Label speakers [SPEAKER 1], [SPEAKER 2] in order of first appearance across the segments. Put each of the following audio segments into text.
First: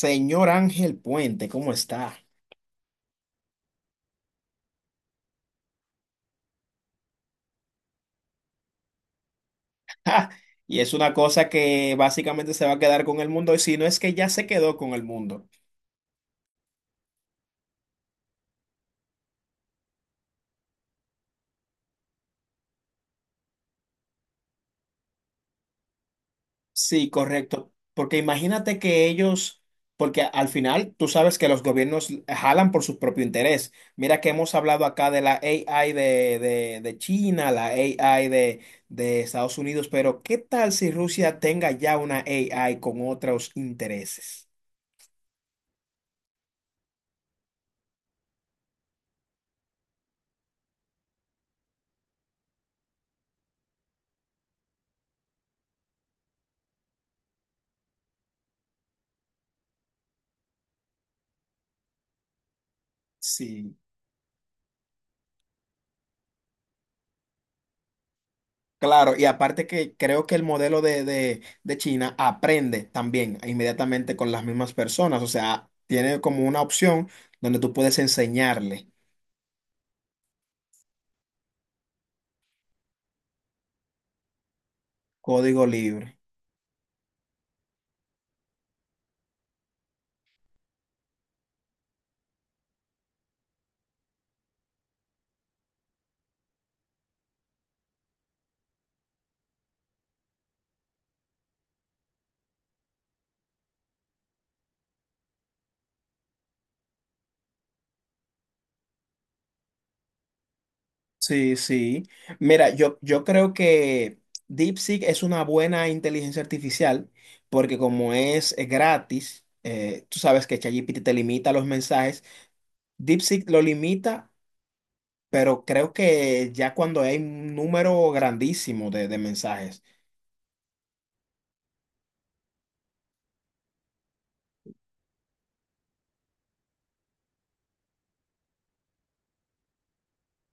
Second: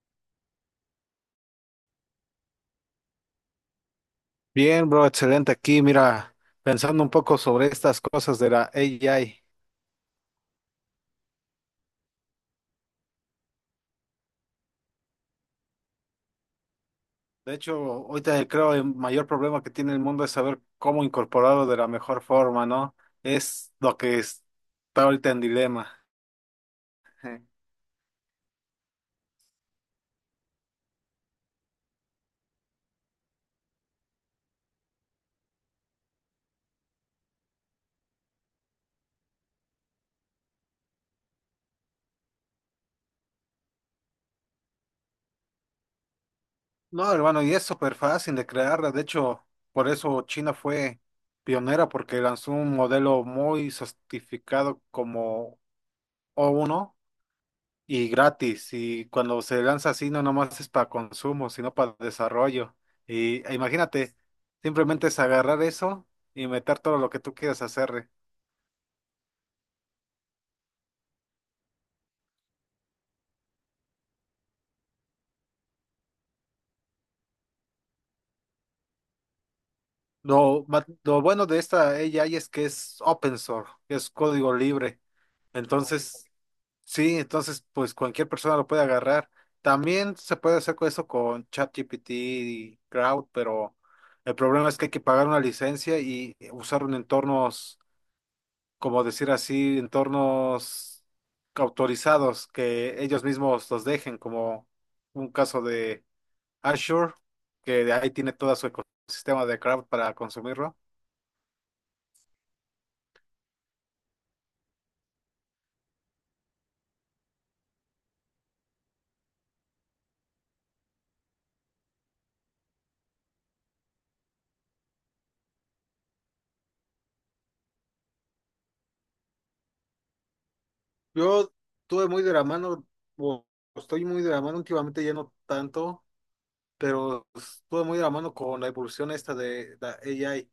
[SPEAKER 1] Señor Ángel Puente, ¿cómo está?
[SPEAKER 2] Bien, bro, excelente aquí. Mira, pensando un poco sobre estas cosas de la AI.
[SPEAKER 1] ¡Ja! Y es una cosa que básicamente se va a quedar con el mundo, y si no es que ya se quedó con el mundo.
[SPEAKER 2] De hecho, ahorita creo el mayor problema que tiene el mundo es saber cómo incorporarlo de la mejor forma, ¿no? Es lo que es- Está ahorita en dilema.
[SPEAKER 1] Sí, correcto. Porque imagínate que ellos, porque al final tú sabes que los gobiernos jalan por su propio interés. Mira que hemos hablado acá de la AI de China, la AI de Estados Unidos, pero ¿qué tal si Rusia tenga ya una AI con otros intereses?
[SPEAKER 2] No, hermano, y es súper fácil de crearla. De hecho, por eso China fue pionera, porque lanzó un modelo muy certificado como o uno. Y gratis. Y cuando se lanza así, no nomás es para consumo, sino para desarrollo. Y
[SPEAKER 1] Sí.
[SPEAKER 2] imagínate, simplemente es agarrar eso y meter todo lo que tú quieras hacerle.
[SPEAKER 1] Claro, y aparte que creo que el modelo de China aprende también inmediatamente con las mismas personas, o sea, tiene como una opción donde tú puedes enseñarle
[SPEAKER 2] Lo bueno de esta AI es que es open source, es código libre.
[SPEAKER 1] código libre.
[SPEAKER 2] Entonces, sí, entonces pues cualquier persona lo puede agarrar. También se puede hacer con eso con ChatGPT y Crowd, pero el problema es que hay que pagar una licencia y usar un entornos, como decir así, entornos autorizados que ellos mismos los dejen, como un caso de Azure, que de ahí tiene todo su ecosistema de cloud para consumirlo.
[SPEAKER 1] Sí, sí. Mira, yo creo que DeepSeek es una buena inteligencia artificial porque como es gratis, tú sabes que ChatGPT te limita los mensajes, DeepSeek lo limita, pero creo que ya cuando hay un número grandísimo de mensajes.
[SPEAKER 2] Yo tuve muy de la mano, o estoy muy de la mano últimamente, ya no tanto, pero estuve muy de la mano con la evolución esta de la AI.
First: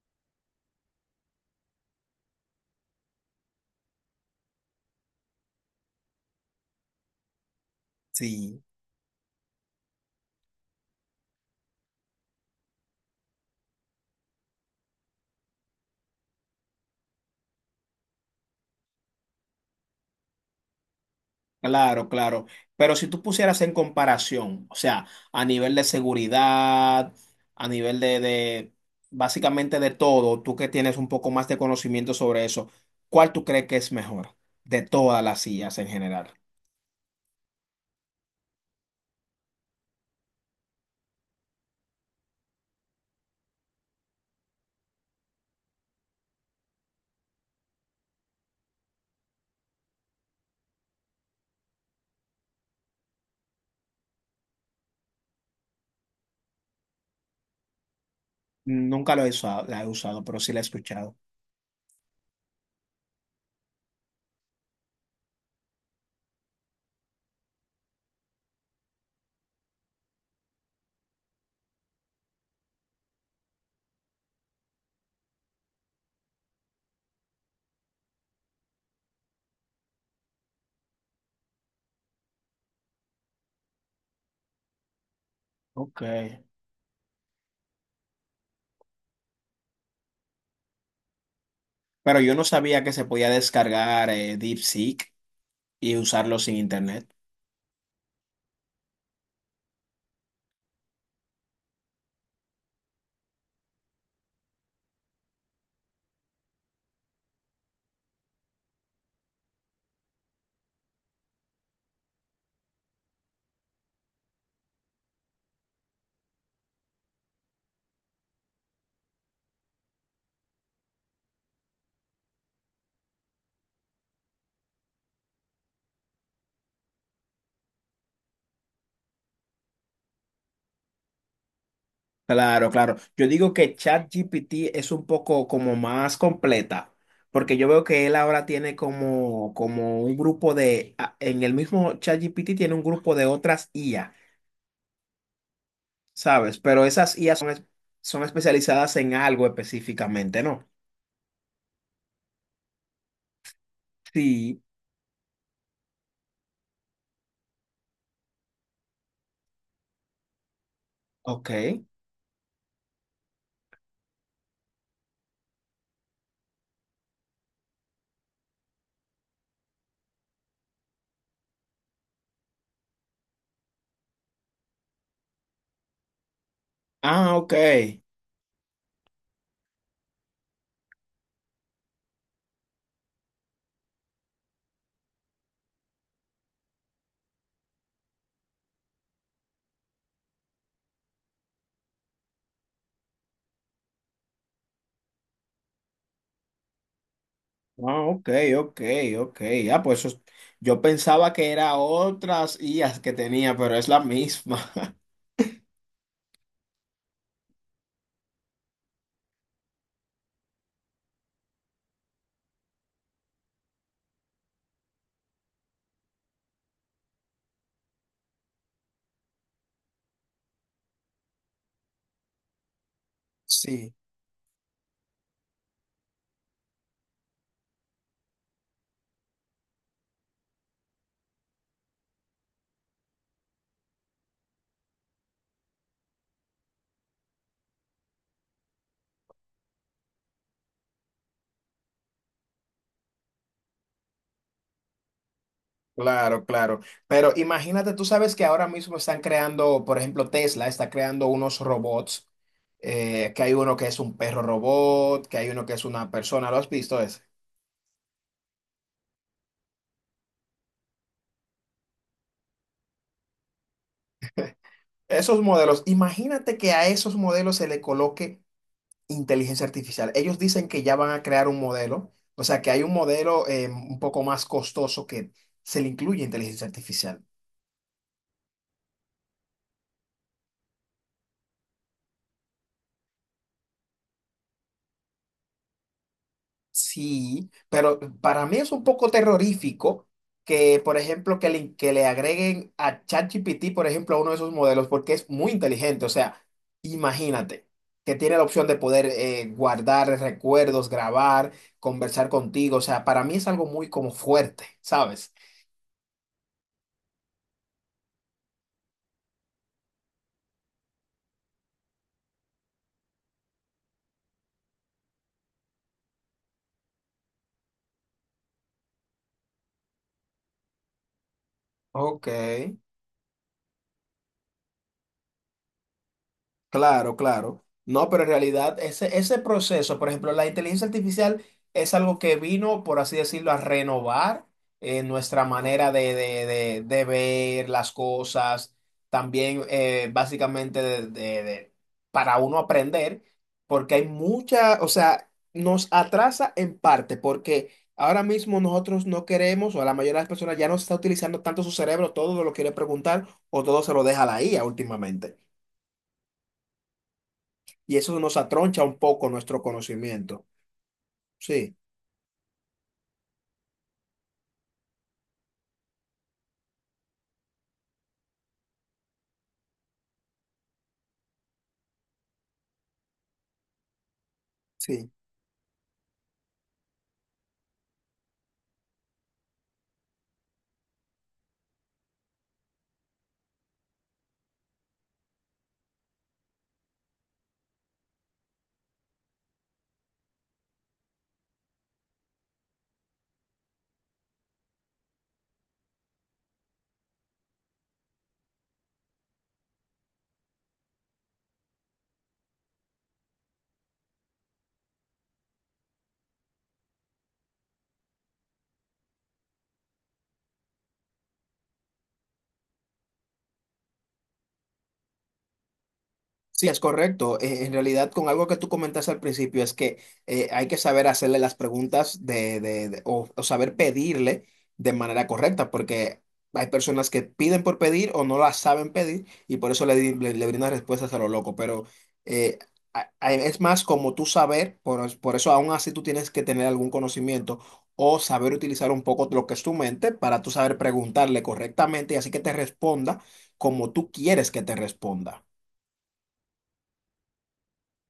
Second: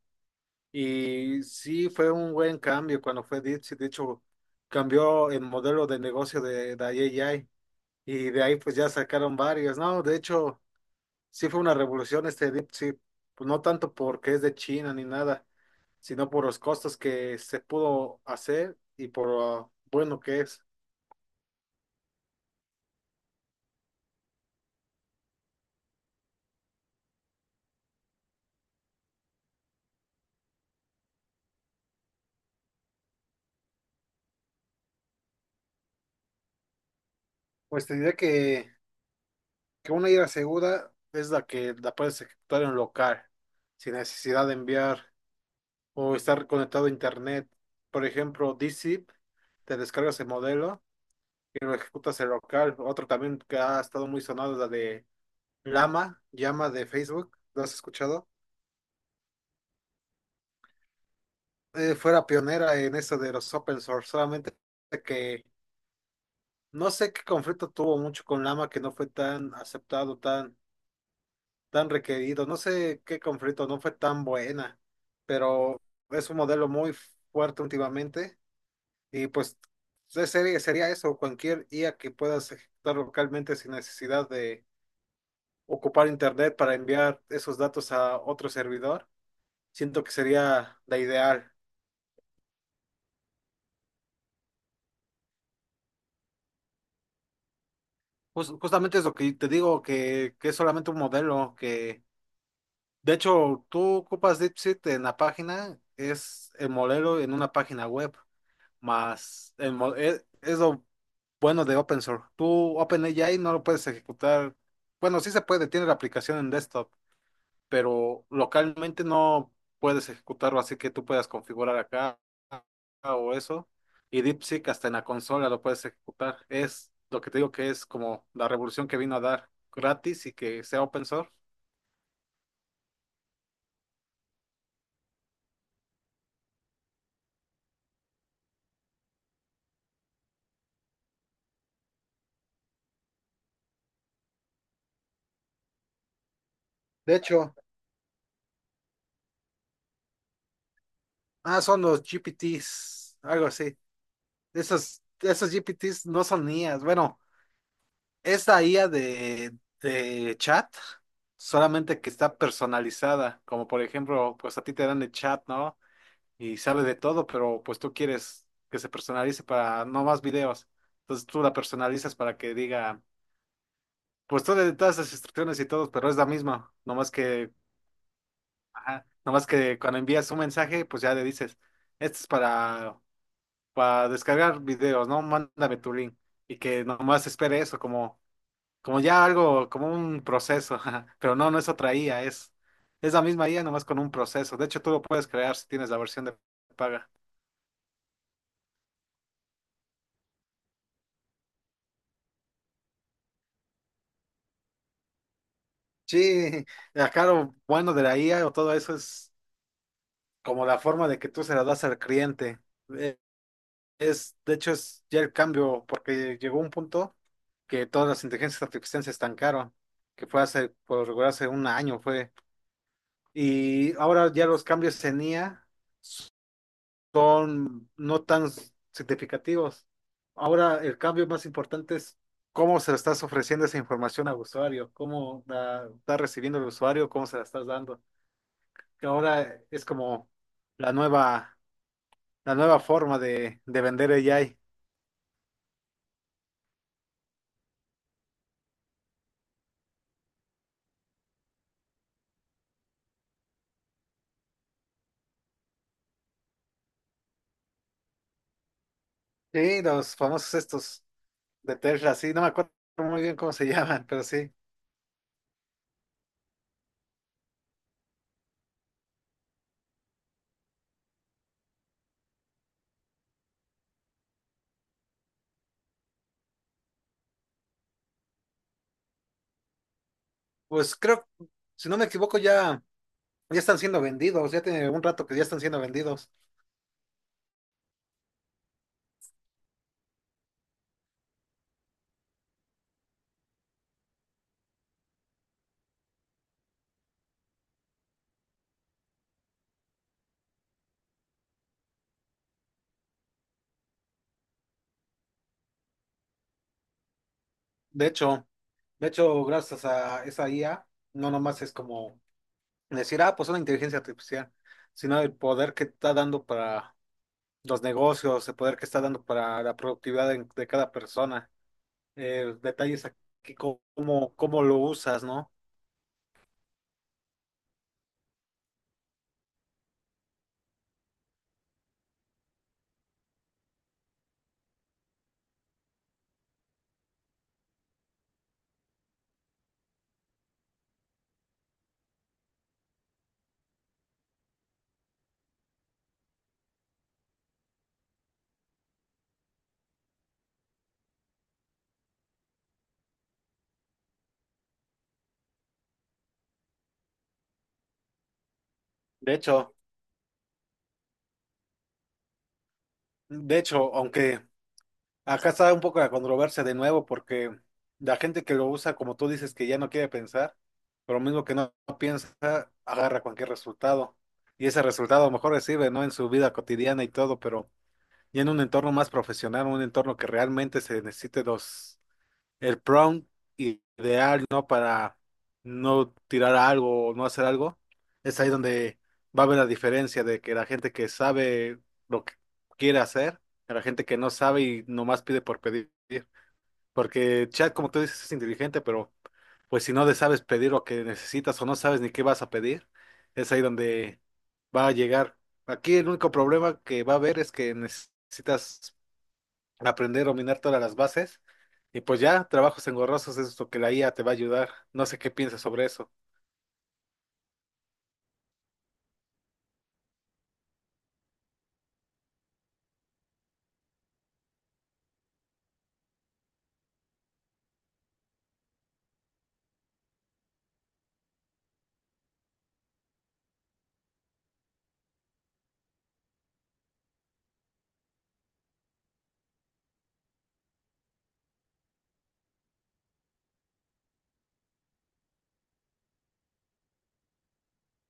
[SPEAKER 2] Y sí fue un buen cambio cuando fue Dipsy. De hecho, cambió el modelo de negocio de la AI. Y de ahí
[SPEAKER 1] Sí.
[SPEAKER 2] pues ya sacaron varios, ¿no? De hecho, sí fue una revolución este DeepSeek, pues no tanto porque es de China ni nada, sino por los costos que se pudo hacer y por lo bueno que es.
[SPEAKER 1] Claro, claro. Pero si tú pusieras en comparación, o sea, a nivel de seguridad, a nivel de básicamente de todo, tú que tienes un poco más de conocimiento sobre eso, ¿cuál tú crees que es mejor de todas las sillas en general?
[SPEAKER 2] Pues te diré que una ida segura es la que la puedes ejecutar en local, sin necesidad de enviar o estar conectado a internet. Por ejemplo, DZIP, te descargas el modelo y lo ejecutas en local. Otro también que ha estado muy sonado es la de Llama, Llama de Facebook, ¿lo has escuchado?
[SPEAKER 1] Nunca lo he usado, la he usado, pero sí la he escuchado.
[SPEAKER 2] Fuera pionera en eso de los open source, solamente que no sé qué conflicto tuvo mucho con Llama que no fue tan aceptado, tan, tan requerido, no sé qué conflicto, no fue tan buena, pero es un modelo muy fuerte últimamente, y pues de serie sería eso, cualquier IA que puedas ejecutar localmente sin necesidad de
[SPEAKER 1] Ok.
[SPEAKER 2] ocupar internet para enviar esos datos a otro servidor, siento que sería la ideal.
[SPEAKER 1] Pero yo no sabía que se podía descargar DeepSeek y usarlo sin internet.
[SPEAKER 2] Justamente es lo que te digo, que es solamente un modelo, que de hecho tú ocupas DeepSeek en la página, es el modelo en una página web, más es lo bueno de open source. Tú OpenAI no lo puedes ejecutar, bueno, sí se puede, tiene la aplicación en desktop, pero localmente no puedes ejecutarlo así que tú puedas configurar acá o eso. Y DeepSeek hasta en la consola lo puedes ejecutar. Es lo que te digo, que es como la revolución que vino a dar gratis y que sea open source.
[SPEAKER 1] Claro, claro. Yo digo que ChatGPT es un poco como más completa, porque yo veo que él ahora tiene como, como un grupo de, en el mismo ChatGPT tiene un grupo de otras IA, ¿sabes? Pero
[SPEAKER 2] De
[SPEAKER 1] esas IA son,
[SPEAKER 2] hecho,
[SPEAKER 1] son especializadas en algo específicamente, ¿no?
[SPEAKER 2] ah, son los GPTs, algo así.
[SPEAKER 1] Sí,
[SPEAKER 2] Esos, esos GPTs no son IAs. Bueno, es de chat,
[SPEAKER 1] ok.
[SPEAKER 2] solamente que está personalizada. Como por ejemplo, pues a ti te dan el chat, ¿no? Y sabe de todo, pero pues tú quieres que se personalice para no más videos. Entonces tú la personalizas para que diga, pues tú le das todas las instrucciones y todo, pero es la misma. Nomás
[SPEAKER 1] Ah,
[SPEAKER 2] que,
[SPEAKER 1] ok.
[SPEAKER 2] ajá, nomás que cuando envías un mensaje, pues ya le dices, esto es para descargar videos, ¿no? Mándame tu link. Y que nomás espere eso, como, como ya algo, como un proceso. Ajá. Pero no, no es otra IA, es la misma IA, nomás con un proceso. De hecho, tú lo puedes crear si tienes la versión de paga.
[SPEAKER 1] Ah, ok, ok, ok. Ah, pues yo pensaba que era otras IAs que tenía, pero es la misma.
[SPEAKER 2] Sí, acá lo bueno de la IA o todo eso es como la forma de que tú se la das al cliente. Eh, Es, de hecho, es ya el cambio, porque llegó un punto que todas las inteligencias artificiales se estancaron, que fue hace, por lo regular, hace un año fue.
[SPEAKER 1] Sí.
[SPEAKER 2] Y ahora ya los cambios en IA son no tan significativos. Ahora el cambio más importante es cómo se le estás ofreciendo esa información al usuario, cómo la está recibiendo el usuario, cómo se la estás dando, que ahora es como la nueva, la nueva forma de vender AI.
[SPEAKER 1] Claro, claro. Pero imagínate, tú sabes que ahora mismo están creando, por ejemplo, Tesla está creando unos robots, que hay uno que es un perro robot, que hay uno que es una persona, ¿lo has visto ese?
[SPEAKER 2] Sí, los famosos estos de Tesla, sí, no me acuerdo muy bien cómo se llaman, pero sí.
[SPEAKER 1] Esos modelos, imagínate que a esos modelos se le coloque inteligencia artificial. Ellos dicen que ya van a crear un modelo, o sea que hay un modelo un poco más costoso que se le incluye inteligencia artificial.
[SPEAKER 2] Pues creo, si no me equivoco, ya, ya están siendo vendidos, ya tiene un rato que ya están siendo vendidos.
[SPEAKER 1] Sí, pero para mí es un poco terrorífico que, por ejemplo, que le agreguen a ChatGPT, por ejemplo, a uno de esos modelos, porque es muy inteligente. O sea, imagínate que tiene la opción de poder guardar recuerdos, grabar, conversar contigo. O sea, para mí es algo muy como fuerte, ¿sabes?
[SPEAKER 2] De hecho, de hecho, gracias a esa IA, no nomás es como decir, ah, pues una inteligencia artificial, sino el poder que está dando para los negocios, el poder que está dando para la productividad de cada persona.
[SPEAKER 1] Ok.
[SPEAKER 2] Detalles a que cómo, cómo lo usas, ¿no?
[SPEAKER 1] Claro, claro. No, pero en realidad ese proceso, por ejemplo, la inteligencia artificial es algo que vino, por así decirlo, a renovar nuestra manera de, de ver las cosas, también básicamente de, para uno aprender, porque hay mucha, o sea, nos atrasa en parte, porque ahora mismo nosotros no queremos, o la mayoría de las personas ya no está utilizando tanto su cerebro, todo lo quiere preguntar o todo se lo deja a la IA últimamente y eso nos atroncha un poco
[SPEAKER 2] De
[SPEAKER 1] nuestro
[SPEAKER 2] hecho,
[SPEAKER 1] conocimiento. Sí,
[SPEAKER 2] de hecho, aunque acá está un poco la controversia de nuevo, porque la gente que lo usa, como tú dices, que ya no quiere pensar, pero lo mismo que no piensa, agarra cualquier resultado. Y ese
[SPEAKER 1] sí.
[SPEAKER 2] resultado a lo mejor le sirve, ¿no? En su vida cotidiana y todo, pero ya en un entorno más profesional, un entorno que realmente se necesite dos. El prompt ideal, ¿no? Para no tirar algo o no hacer algo, es ahí donde va a haber la diferencia de que la gente que sabe lo que quiere hacer, a la gente que no sabe y nomás pide por pedir. Porque chat, como tú dices, es inteligente, pero pues si no le sabes pedir lo que necesitas o no sabes ni qué vas a pedir, es ahí donde va a llegar. Aquí el único problema que va a haber es que necesitas aprender a dominar todas las bases. Y pues ya, trabajos engorrosos es lo que la IA te va a ayudar. No sé qué piensas sobre eso.
[SPEAKER 1] Sí, es correcto. En realidad, con algo que tú comentaste al principio, es que hay que saber hacerle las preguntas de, o saber pedirle de manera correcta, porque hay personas que piden por pedir o no las saben pedir y por eso le brindan respuestas a lo loco. Pero eh, es más como tú saber, por eso aún así tú tienes que tener algún conocimiento o saber utilizar un poco lo que es tu mente para tú saber preguntarle correctamente y así que te responda como tú quieres que te responda.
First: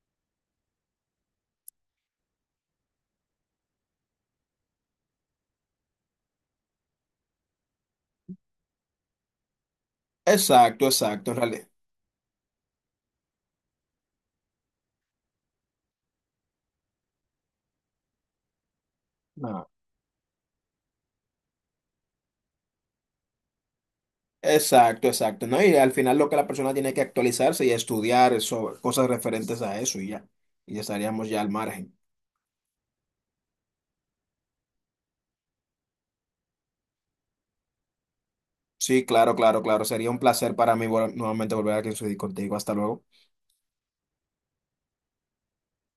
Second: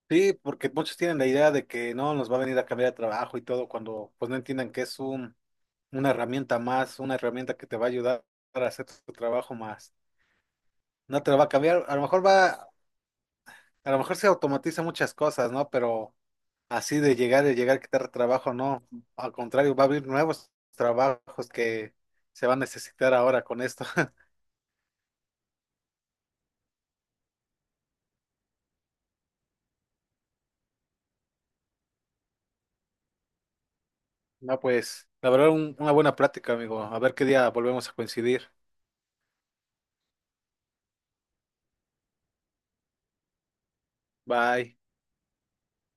[SPEAKER 2] Sí, porque muchos tienen la idea de que no nos va a venir a cambiar de trabajo y todo, cuando pues no entiendan que es un, una herramienta más, una herramienta que te va a ayudar a hacer tu trabajo más.
[SPEAKER 1] Exacto,
[SPEAKER 2] No te
[SPEAKER 1] exacto, en
[SPEAKER 2] lo va a
[SPEAKER 1] realidad.
[SPEAKER 2] cambiar, a lo mejor va, a lo mejor se automatiza muchas cosas, ¿no? Pero así de llegar y llegar a quitar trabajo, no. Al
[SPEAKER 1] Ah,
[SPEAKER 2] contrario, va a haber nuevos trabajos que se van a necesitar ahora con esto.
[SPEAKER 1] exacto, exacto, ¿no? Y al final lo que la persona tiene que actualizarse y estudiar sobre cosas referentes a eso y ya. Y ya estaríamos ya al margen.
[SPEAKER 2] No, pues, la verdad, una buena plática, amigo. A ver qué día volvemos a coincidir.
[SPEAKER 1] Sí, claro, claro, claro. Sería un placer para mí nuevamente volver aquí a discutir contigo. Hasta luego.
[SPEAKER 2] Bye.